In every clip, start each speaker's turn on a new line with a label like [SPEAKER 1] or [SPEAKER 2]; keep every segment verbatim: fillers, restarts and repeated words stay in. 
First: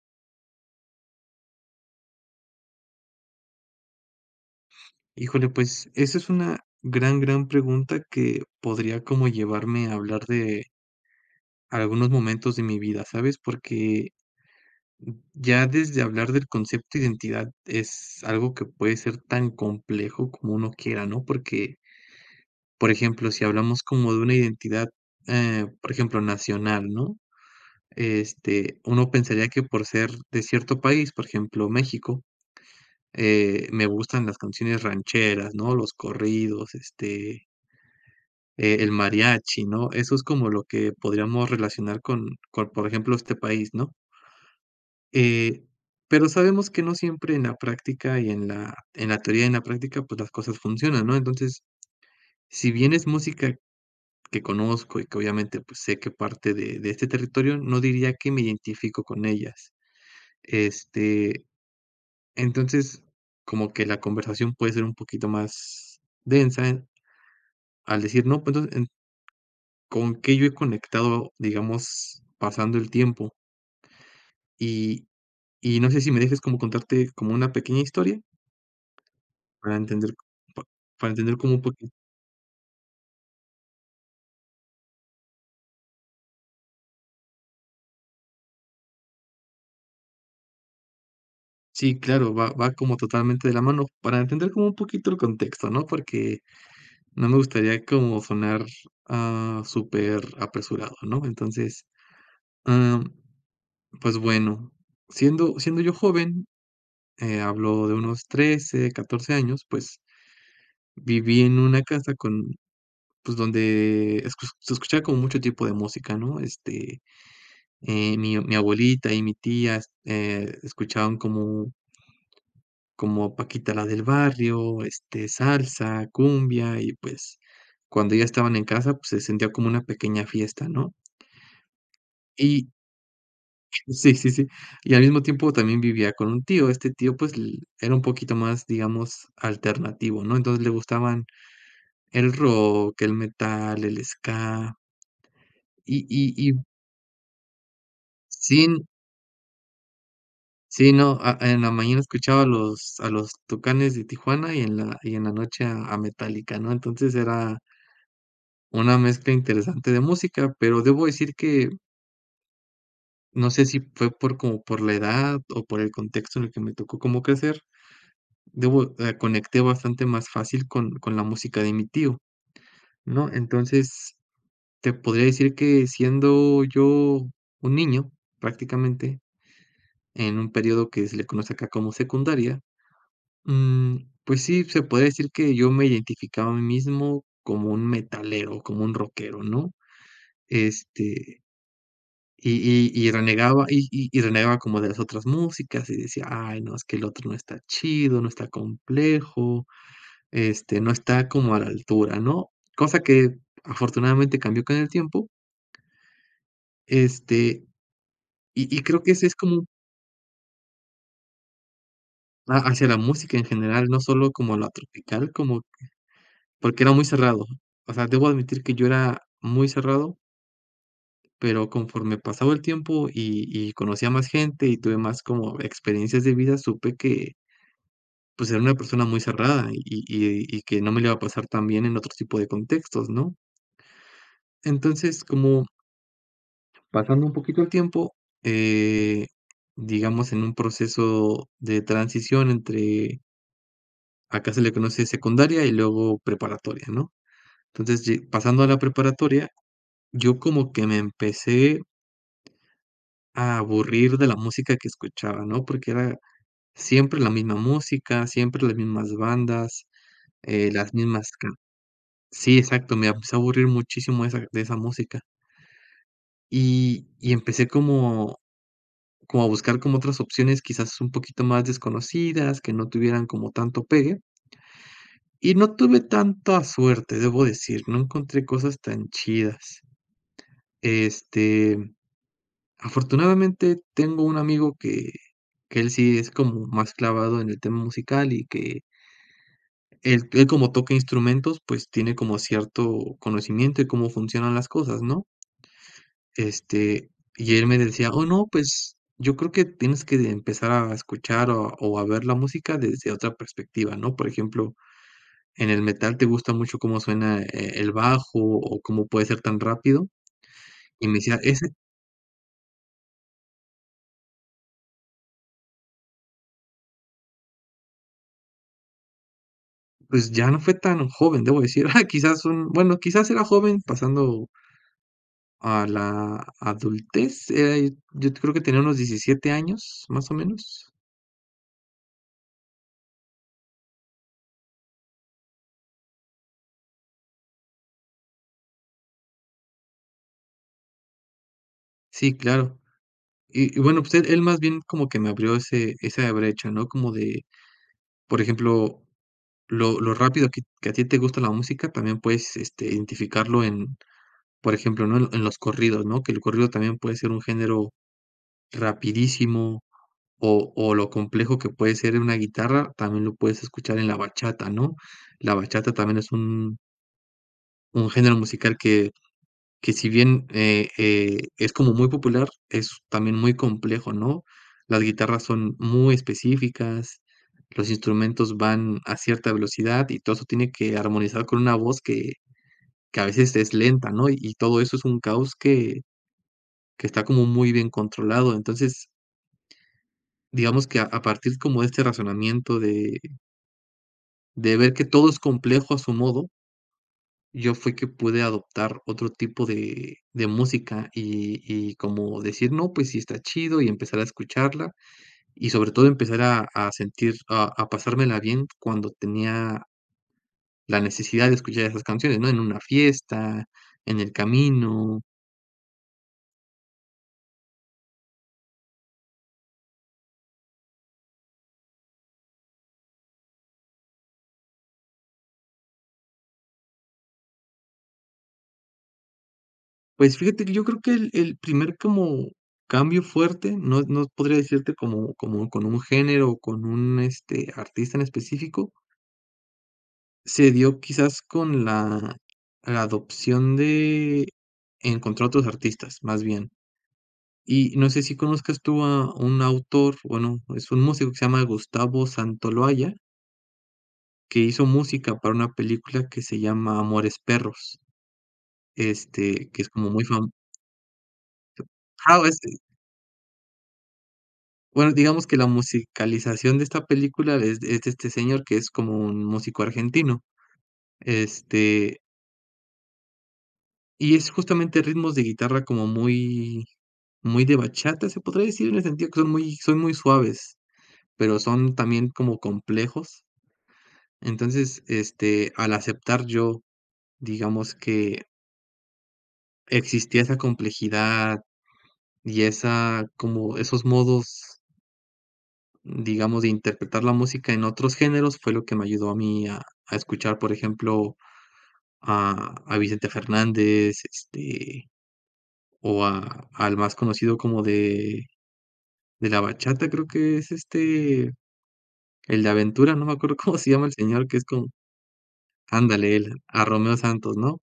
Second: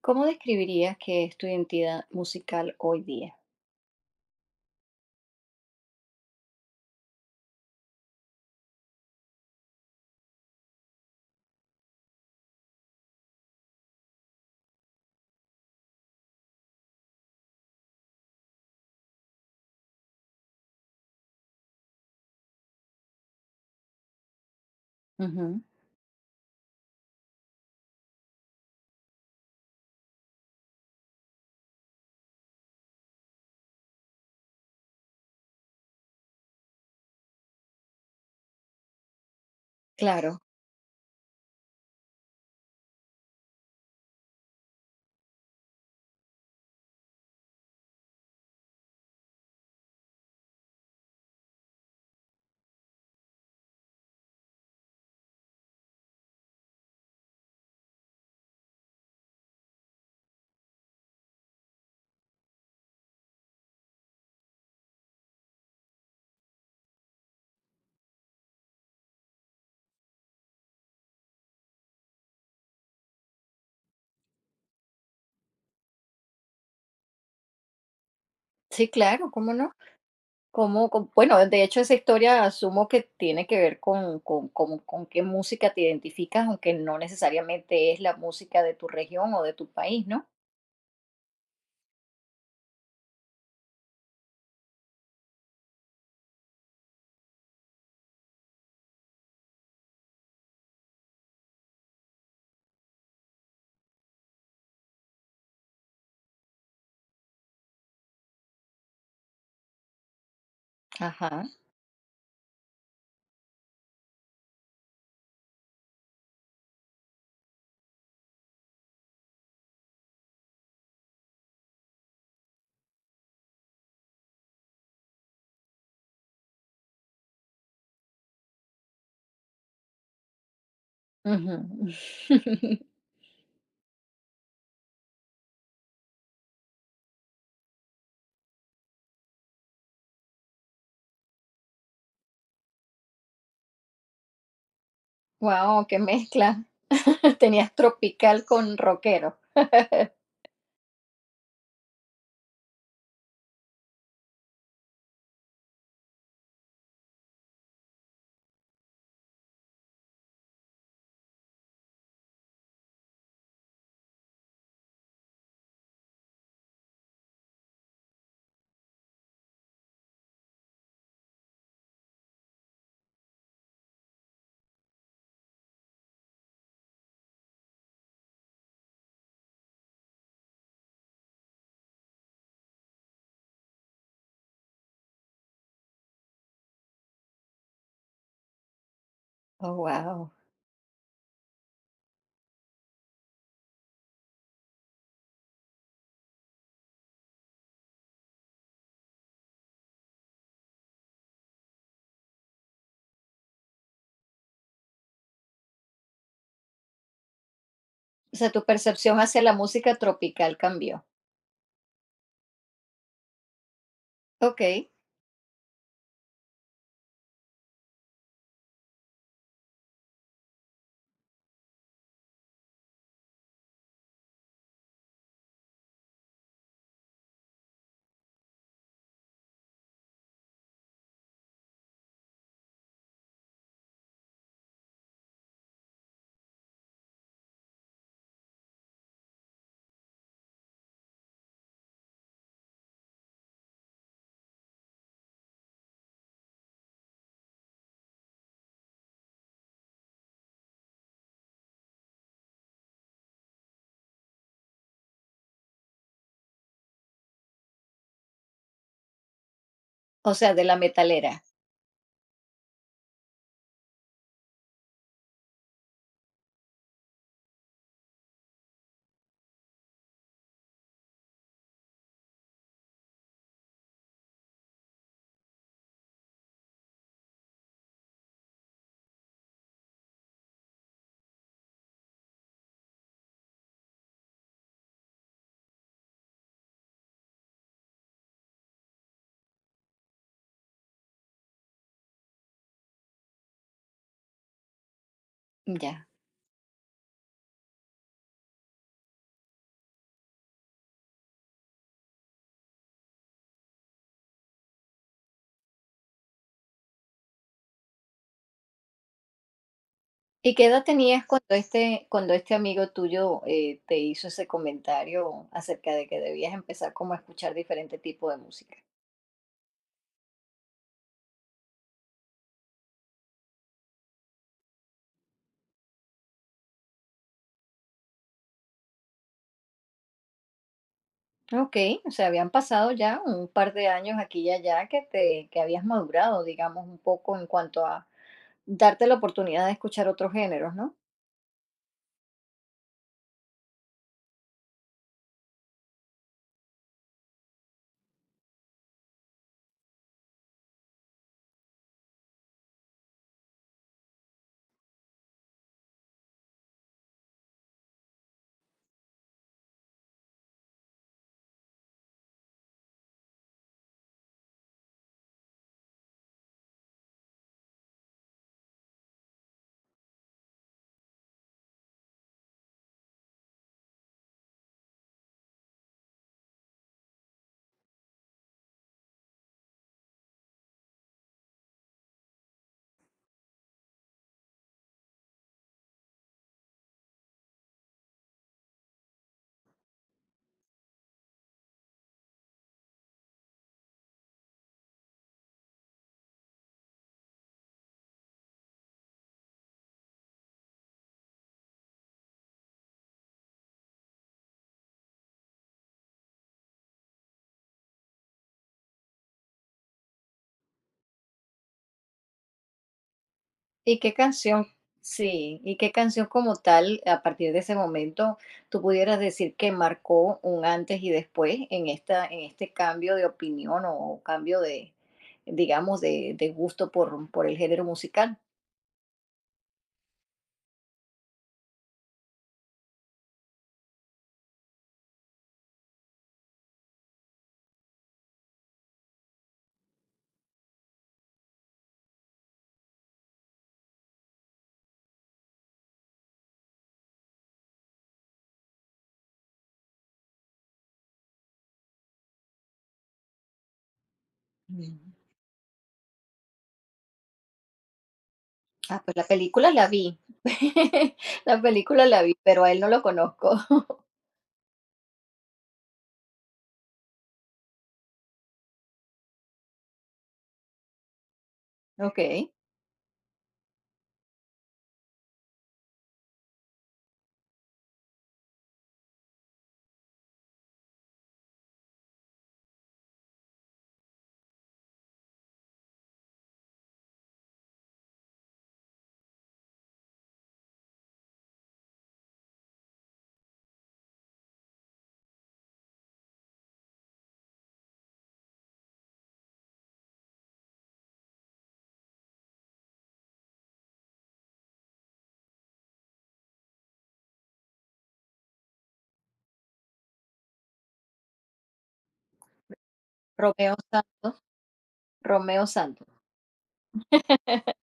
[SPEAKER 1] ¿Cómo describirías que es tu identidad musical hoy día?
[SPEAKER 2] Híjole, pues esa es una gran, gran pregunta que podría como llevarme a hablar de algunos momentos de mi vida, ¿sabes? Porque ya desde hablar del concepto de identidad es algo que puede ser tan complejo como uno quiera, ¿no? Porque, por ejemplo, si hablamos como de una identidad,
[SPEAKER 1] Ujú.
[SPEAKER 2] eh, por ejemplo, nacional, ¿no? Este, uno pensaría que por ser de cierto país, por ejemplo, México, eh, me gustan las canciones rancheras, ¿no? Los corridos, este. Eh, el mariachi, ¿no? Eso es
[SPEAKER 1] Claro,
[SPEAKER 2] como lo que podríamos relacionar con con, por ejemplo, este país, ¿no? Eh, pero sabemos que no siempre en la práctica y en la en la teoría y en la práctica, pues, las cosas funcionan, ¿no? Entonces, si bien es música que conozco y que obviamente, pues, sé que parte de de este territorio, no diría que me identifico con ellas. Este, entonces, como que la conversación puede ser un poquito más densa en- al decir: "No, pues, entonces con qué yo he conectado, digamos, pasando el tiempo." Y y no sé si me dejes como contarte como una pequeña historia
[SPEAKER 1] sí, claro, ¿cómo no?
[SPEAKER 2] para entender pa
[SPEAKER 1] ¿Cómo, cómo?
[SPEAKER 2] para entender
[SPEAKER 1] Bueno,
[SPEAKER 2] como
[SPEAKER 1] de
[SPEAKER 2] un
[SPEAKER 1] hecho
[SPEAKER 2] poquito
[SPEAKER 1] esa historia asumo que tiene que ver con, con, con, con qué música te identificas, aunque no necesariamente es la música de tu región o de tu país, ¿no?
[SPEAKER 2] sí, claro, va va como totalmente de la mano, para entender como un poquito el contexto, ¿no? Porque no me gustaría como sonar, ah, súper apresurado, ¿no? Entonces, am, pues bueno, siendo siendo yo joven, eh, hablo de unos trece catorce años, pues viví
[SPEAKER 1] Ajá.
[SPEAKER 2] en una casa con pues, donde escu se escuchaba como mucho tipo de música, ¿no? Este, eh, mi mi abuelita y mi tía, eh, escuchaban como como Paquita la del Barrio, este, salsa, cumbia, y pues, cuando ya estaban en casa, pues, se sentía como una pequeña fiesta, ¿no? Y sí, sí, sí. Y al mismo tiempo también vivía con un tío. Este tío, pues, l era un poquito más, digamos, alternativo, ¿no? Entonces, le gustaban el rock, el metal, el ska,
[SPEAKER 1] Wow, qué
[SPEAKER 2] y y y
[SPEAKER 1] mezcla. Tenías tropical
[SPEAKER 2] sí.
[SPEAKER 1] con rockero.
[SPEAKER 2] Sí, no, a en la mañana escuchaba a los a los Tucanes de Tijuana y en la y en la noche a a Metallica, ¿no? Entonces era una mezcla interesante de música, pero debo decir que no sé si fue por como por la edad o por el contexto en el que me tocó como crecer, debo eh, conecté bastante más fácil con con la música de mi tío, ¿no? Entonces, te podría decir que siendo yo un niño, prácticamente, en un periodo que se le conoce acá como secundaria. Mm, pues sí, se puede decir que yo me identificaba a mí mismo como un metalero, como un rockero, ¿no?
[SPEAKER 1] Oh, wow.
[SPEAKER 2] Este, y, y, y renegaba, y, y, y renegaba como de las otras músicas, y decía, ay, no, es que el otro no está chido, no está complejo, este, no está como a la altura, ¿no? Cosa que afortunadamente cambió con el tiempo, este,
[SPEAKER 1] O sea, tu
[SPEAKER 2] y, y creo que
[SPEAKER 1] percepción
[SPEAKER 2] ese es
[SPEAKER 1] hacia la
[SPEAKER 2] como
[SPEAKER 1] música tropical cambió.
[SPEAKER 2] a- hacia la música en general, no solo como a
[SPEAKER 1] Ok,
[SPEAKER 2] la tropical, como porque era muy cerrado. O sea, debo admitir que yo era muy cerrado, pero conforme pasaba el tiempo y y conocía más gente y tuve más como experiencias de vida, supe que, pues, era una persona muy cerrada y y y que no me le iba a pasar tan bien en otro tipo de contextos, ¿no? Entonces, como pasando un poquito el tiempo, eh, digamos, en un proceso de transición entre acá se le conoce secundaria y luego preparatoria, ¿no? Entonces, ye pasando a la preparatoria, yo como que me empecé a aburrir de la música que escuchaba, ¿no? Porque era siempre la misma música, siempre las mismas bandas,
[SPEAKER 1] o sea, de
[SPEAKER 2] eh,
[SPEAKER 1] la
[SPEAKER 2] las mismas
[SPEAKER 1] metalera.
[SPEAKER 2] can sí, exacto, me empezó a aburrir muchísimo de esa de esa música. Y y empecé como como a buscar como otras opciones, quizás un poquito más desconocidas, que no tuvieran como tanto pegue, y no tuve tanta suerte, debo decir, no encontré cosas tan chidas. Este, afortunadamente, tengo un amigo que que él sí es como más clavado en el tema musical y que él él como toca instrumentos, pues, tiene como cierto conocimiento de cómo funcionan las cosas, ¿no?
[SPEAKER 1] Ya.
[SPEAKER 2] Este, y él me decía: "Oh, no, pues, yo creo que tienes que empezar a escuchar o a o a ver la música desde otra perspectiva", ¿no? Por ejemplo, en el metal te gusta mucho cómo suena, eh, el bajo o cómo puede ser tan rápido,
[SPEAKER 1] ¿Y qué edad
[SPEAKER 2] y me
[SPEAKER 1] tenías
[SPEAKER 2] decía:
[SPEAKER 1] cuando
[SPEAKER 2] "Ese..."
[SPEAKER 1] este, cuando este amigo tuyo eh, te hizo ese comentario acerca de que debías empezar como a escuchar diferente tipo de música?
[SPEAKER 2] Pues ya no fue tan joven, debo decir. Quizás un bueno, quizás era joven pasando a la adultez, eh, yo yo creo que tenía unos diecisiete años, más o menos.
[SPEAKER 1] Ok, o sea, habían pasado ya un par de años aquí y allá que te, que habías madurado, digamos, un poco en cuanto a darte la oportunidad de escuchar otros géneros, ¿no?
[SPEAKER 2] Sí, claro. Y y bueno, pues él él más bien como que me abrió ese esa brecha, ¿no? Como de, por ejemplo, lo lo rápido que que a ti te gusta la música, también puedes, este, identificarlo en, por ejemplo, ¿no? En en los corridos, ¿no? Que el corrido también puede ser un género rapidísimo. O, o lo complejo que puede ser una guitarra, también lo puedes escuchar en la bachata, ¿no? La bachata también es un, un género musical que, que si bien eh, eh, es como muy popular, es también muy complejo, ¿no? Las guitarras son muy específicas, los instrumentos van a cierta velocidad y todo eso tiene que armonizar con una voz que, que a veces es lenta, ¿no? Y, y todo eso es un caos que, que está como muy bien controlado. Entonces, digamos que a, a partir como de este razonamiento de de ver que todo es complejo a su modo, yo fue que pude adoptar otro tipo de de música y y como decir: "No, pues sí está chido", y empezar a escucharla, y sobre todo empezar a a sentir, a a pasármela bien cuando tenía la necesidad de escuchar esas canciones, ¿no? En una fiesta,
[SPEAKER 1] ¿Y qué
[SPEAKER 2] en el
[SPEAKER 1] canción?
[SPEAKER 2] camino.
[SPEAKER 1] Sí, ¿y qué canción como tal, a partir de ese momento, tú pudieras decir que marcó un antes y después en esta, en este cambio de opinión o cambio de, digamos, de, de gusto por, por el género musical?
[SPEAKER 2] Pues fíjate que yo creo que el el primer como cambio fuerte, no no podría decirte como como con un género o con un, este, artista en específico. Se dio quizás con la la adopción de encontrar otros artistas, más bien. Y no sé si conozcas tú a un autor, bueno, es un músico que se llama Gustavo Santoloaya, que hizo
[SPEAKER 1] Mm.
[SPEAKER 2] música para una película que se llama Amores Perros,
[SPEAKER 1] Ah, pues la
[SPEAKER 2] este,
[SPEAKER 1] película
[SPEAKER 2] que
[SPEAKER 1] la
[SPEAKER 2] es como
[SPEAKER 1] vi.
[SPEAKER 2] muy fam
[SPEAKER 1] La película la vi,
[SPEAKER 2] ah,
[SPEAKER 1] pero a él no lo conozco.
[SPEAKER 2] bueno, digamos que la musicalización de esta película es es de este señor que es como un músico argentino, este,
[SPEAKER 1] Ok.
[SPEAKER 2] y es justamente ritmos de guitarra como muy muy de bachata, se podría decir, en el sentido que son muy son muy suaves, pero son también como complejos. Entonces, este, al aceptar yo, digamos que existía esa complejidad y esa como esos modos, digamos, de interpretar la música en otros géneros, fue lo que me ayudó a mí a a escuchar, por ejemplo, a a Vicente Fernández, este, o a al más conocido como de De la bachata creo que es, este, el de Aventura, no me acuerdo
[SPEAKER 1] Romeo
[SPEAKER 2] cómo se llama el
[SPEAKER 1] Santos.
[SPEAKER 2] señor, que es con...
[SPEAKER 1] Romeo Santos.
[SPEAKER 2] Ándale, él, a Romeo Santos, ¿no?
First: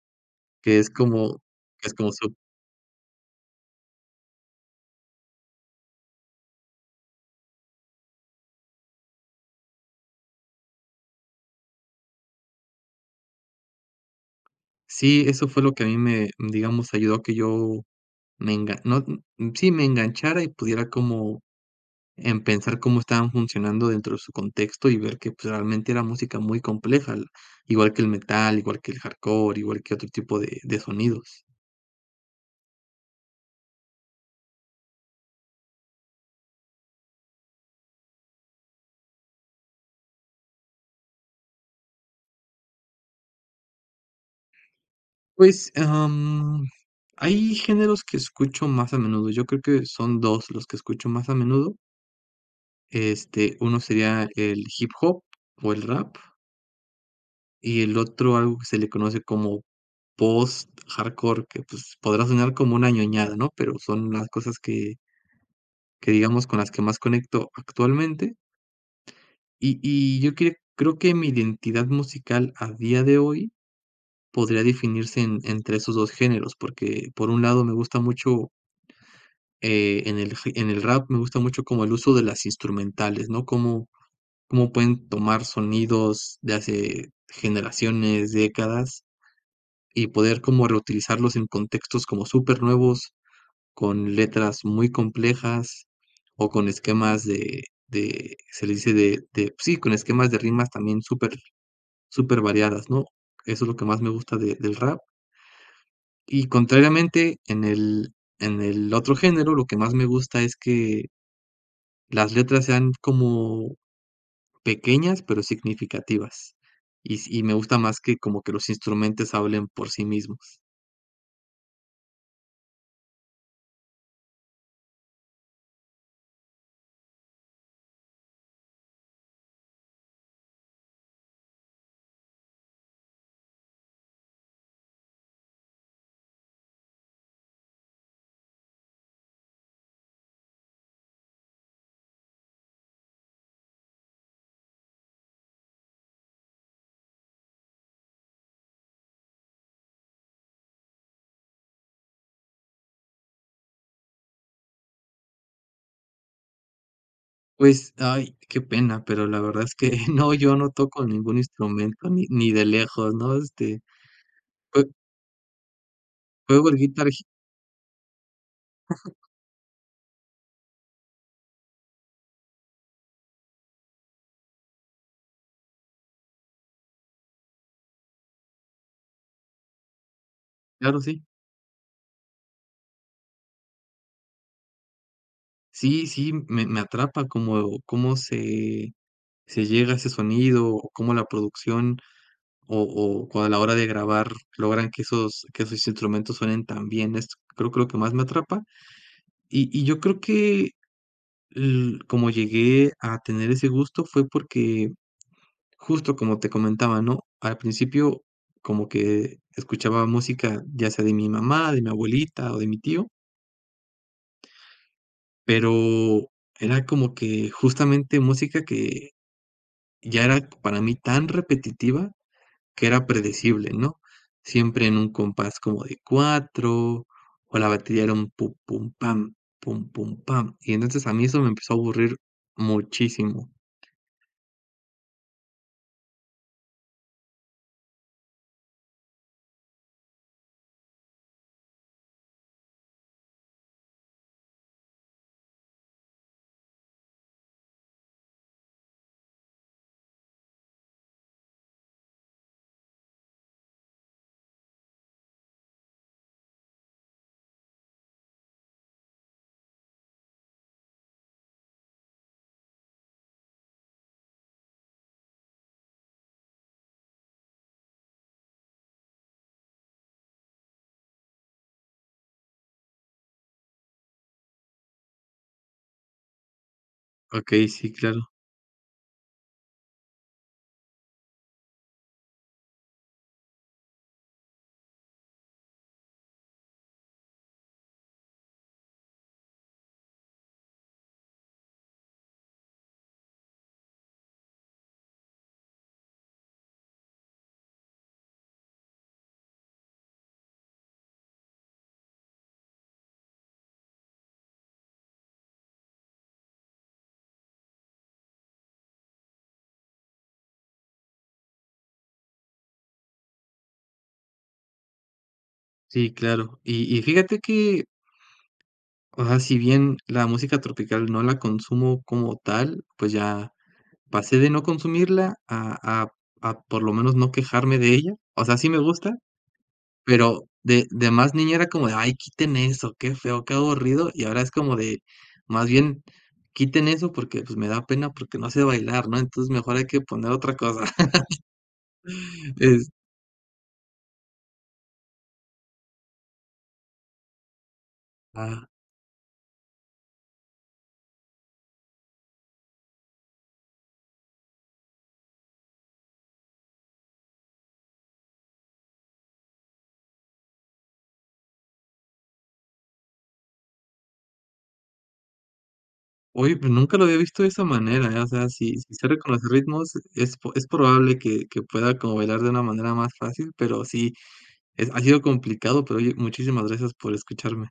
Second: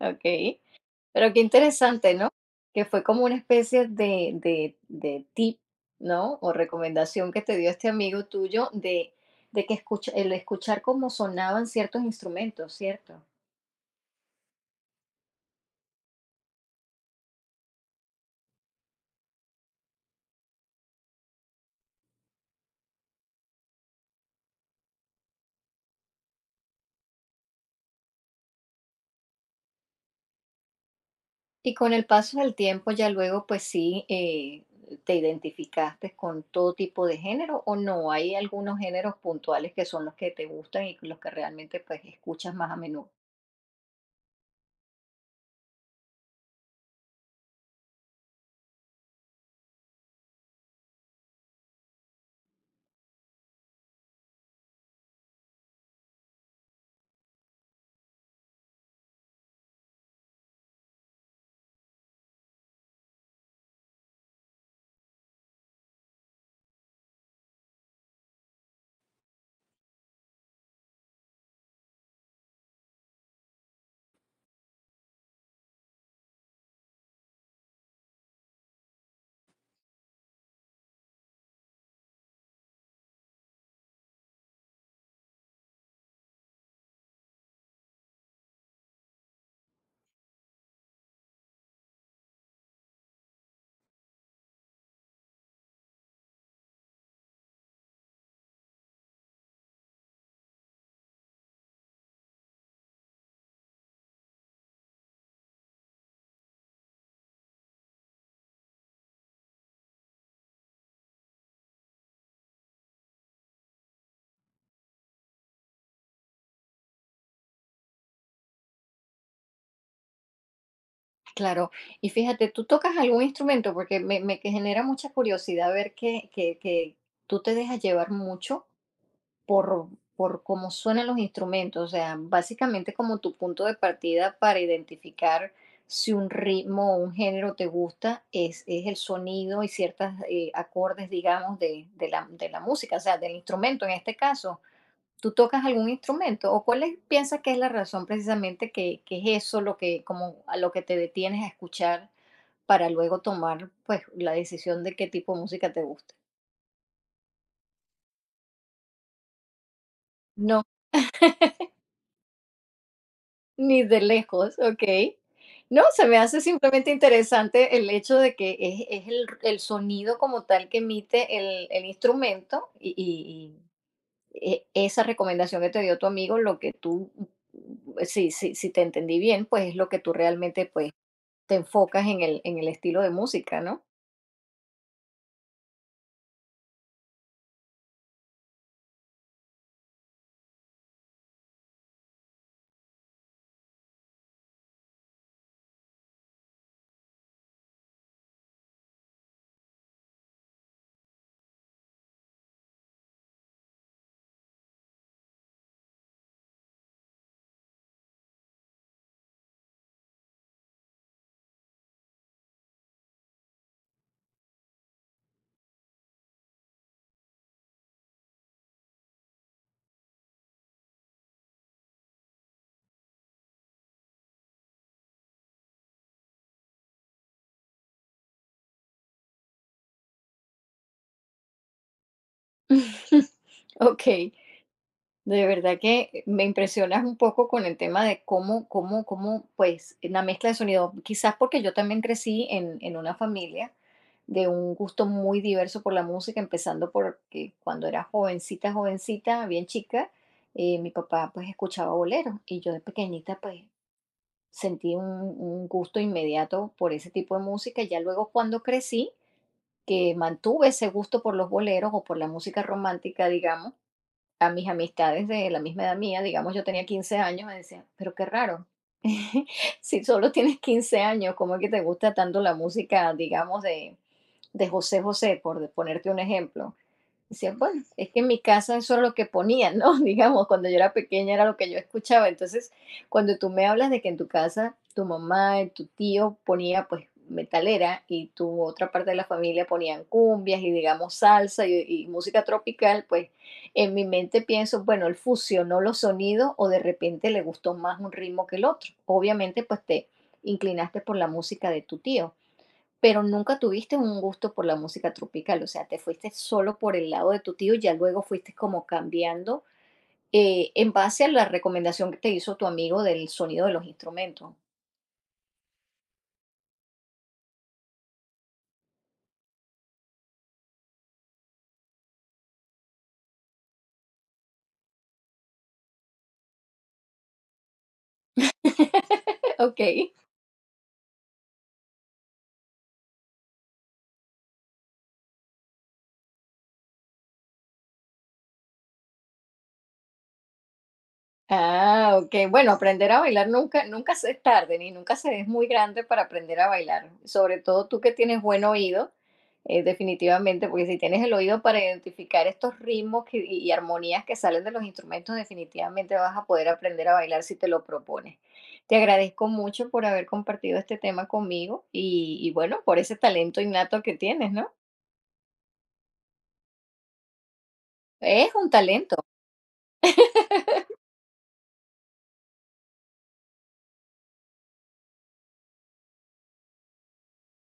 [SPEAKER 1] Ok.
[SPEAKER 2] Que es
[SPEAKER 1] Pero
[SPEAKER 2] como
[SPEAKER 1] qué
[SPEAKER 2] que es como
[SPEAKER 1] interesante, ¿no?
[SPEAKER 2] su
[SPEAKER 1] Que fue como una especie de, de, de tip, ¿no? O recomendación que te dio este amigo tuyo de, de que escucha, el escuchar cómo sonaban ciertos instrumentos, ¿cierto?
[SPEAKER 2] Sí, eso fue lo que a mí me, digamos, ayudó a que yo me engan no, mm, sí, me enganchara y pudiera como en pensar cómo estaban funcionando dentro de su contexto y ver que, pues, realmente era música muy compleja, l igual que el metal, igual que el hardcore, igual que otro tipo de de sonidos.
[SPEAKER 1] Y con el paso del tiempo ya luego, pues sí, eh, te identificaste con todo tipo de género o no, hay algunos géneros puntuales que son los que te gustan y los que realmente pues escuchas más a menudo.
[SPEAKER 2] Pues, am, hay géneros que escucho más a menudo. Yo creo que son dos los que escucho más a menudo. Este, uno sería el hip hop o el rap, y el otro algo que se le conoce como post-hardcore, que, pues, podrá sonar como una ñoñada, ¿no? Pero son las cosas que que digamos con las que más conecto actualmente. Y y yo cre creo que mi identidad musical a día de hoy podría definirse en entre esos dos géneros, porque por un lado me gusta mucho eh, en el, ri- en el rap me gusta mucho como el uso de las instrumentales, ¿no? Cómo, cómo pueden tomar sonidos de hace generaciones, décadas, y poder como reutilizarlos en contextos como súper nuevos, con letras muy complejas o con esquemas de, de se le dice de, de, pues sí, con esquemas de rimas también súper, súper variadas, ¿no? Eso es lo que más me gusta de- del rap. Y contrariamente, en el, en el otro género, lo que más me gusta es que las letras sean como pequeñas, pero significativas. Y s y me gusta más que como que los instrumentos hablen por sí mismos.
[SPEAKER 1] Claro. Y fíjate, ¿tú tocas algún instrumento? Porque me, me que genera mucha curiosidad ver que, que, que tú te dejas llevar mucho por, por cómo suenan los instrumentos, o sea, básicamente como tu punto de partida para identificar si un ritmo o un género te gusta es, es el sonido y ciertos acordes, digamos, de, de la, de la música, o sea, del instrumento en este caso. ¿Tú tocas algún instrumento? ¿O cuál es- piensas que es la razón precisamente que, que es eso lo que, como a lo que te detienes a escuchar para luego tomar pues la decisión de qué tipo de música te gusta?
[SPEAKER 2] Pues, ay, qué pena, pero la verdad es que no, yo
[SPEAKER 1] No,
[SPEAKER 2] no toco ningún instrumento, ni ni de lejos, ¿no? Este,
[SPEAKER 1] ni de lejos,
[SPEAKER 2] jue
[SPEAKER 1] ok. No, se me hace
[SPEAKER 2] juego el
[SPEAKER 1] simplemente
[SPEAKER 2] Guitar Hero.
[SPEAKER 1] interesante el hecho de que es, es el, el sonido como tal que emite el, el instrumento y, y- y e- esa recomendación que te dio tu amigo, lo que tú, si, si, si te entendí bien, pues es lo que tú realmente pues
[SPEAKER 2] Claro, sí.
[SPEAKER 1] te enfocas en el, en el estilo de música, ¿no?
[SPEAKER 2] Sí, sí, me me atrapa como cómo se se llega a ese sonido, o cómo la producción, o o cua a la hora de grabar logran que esos que esos instrumentos suenen tan bien. Es Creo que lo que más me atrapa, Y y yo creo que l como llegué a tener ese gusto fue porque, justo como te comentaba, ¿no? Al principio como que escuchaba música, ya sea de mi mamá, de mi abuelita o de mi tío, pero era como que justamente música que ya era para mí tan repetitiva que era predecible, ¿no? Siempre en un compás como de cuatro o la batería era un pum, pum, pam, pum, pum, pam. Y entonces a mí eso me empezó a aburrir muchísimo.
[SPEAKER 1] Ok, de verdad que eh, me impresionas un poco con el tema de cómo, cómo, cómo, pues, la mezcla de sonido. Quizás porque yo también crecí en, en una familia de un gusto muy diverso por la música, empezando porque cuando era jovencita, jovencita, bien chica, eh, mi papá pues escuchaba boleros y yo de pequeñita pues sentí un, un gusto inmediato por ese tipo de música. Ya luego cuando crecí, que mantuve ese gusto por los boleros o por la música romántica, digamos, a mis amistades de la misma edad mía, digamos, yo tenía quince años, me decían, pero qué raro, si solo tienes quince años, ¿cómo es que te gusta tanto la música, digamos, de, de José José, por de- ponerte un ejemplo? Decía,
[SPEAKER 2] Okey,
[SPEAKER 1] bueno,
[SPEAKER 2] sí,
[SPEAKER 1] es que en
[SPEAKER 2] claro.
[SPEAKER 1] mi casa eso es lo que ponían, ¿no? Digamos, cuando yo era pequeña era lo que yo escuchaba. Entonces, cuando tú me hablas de que en tu casa tu mamá y tu tío ponía pues metalera y tu otra parte de la familia ponían cumbias y digamos salsa y, y música tropical, pues en mi mente pienso, bueno, él fusionó los sonidos o de repente le gustó más un ritmo que el otro. Obviamente, pues te inclinaste por la música de tu tío. Pero nunca tuviste un gusto por la música tropical, o sea, te fuiste solo por el lado de tu tío y ya luego fuiste como cambiando eh, en base a la recomendación que te hizo tu amigo del sonido de los instrumentos.
[SPEAKER 2] Sí, claro. Y y fíjate que, o sea, si bien la música tropical no la consumo como tal, pues ya pasé de no consumirla a a a por lo menos no quejarme de ella. O sea, sí me gusta,
[SPEAKER 1] Ok.
[SPEAKER 2] pero de de más niña era como de: "Ay, quiten eso, qué feo, qué aburrido", y ahora es como de, más bien, quiten eso porque, pues, me da pena porque no sé bailar, ¿no? Entonces mejor hay que poner otra cosa.
[SPEAKER 1] Ah, ok. Bueno,
[SPEAKER 2] Es
[SPEAKER 1] aprender a bailar nunca, nunca se es tarde, ni nunca se es muy grande para aprender a bailar. Sobre todo tú que tienes buen
[SPEAKER 2] ah,
[SPEAKER 1] oído, eh, definitivamente, porque si tienes el oído para identificar estos ritmos que- y, y armonías que salen de los instrumentos, definitivamente vas a poder aprender a bailar si te lo propones. Te agradezco mucho por haber compartido este tema conmigo y, y bueno, por ese talento innato que tienes, ¿no?
[SPEAKER 2] Oye, pues nunca lo había visto de esa manera, ¿eh? O sea,
[SPEAKER 1] Es un
[SPEAKER 2] si, si sé
[SPEAKER 1] talento.
[SPEAKER 2] reconocer ritmos, es, po- es probable que, que pueda como bailar de una manera más fácil, pero sí, es, ha sido complicado, pero oye, muchísimas gracias por escucharme.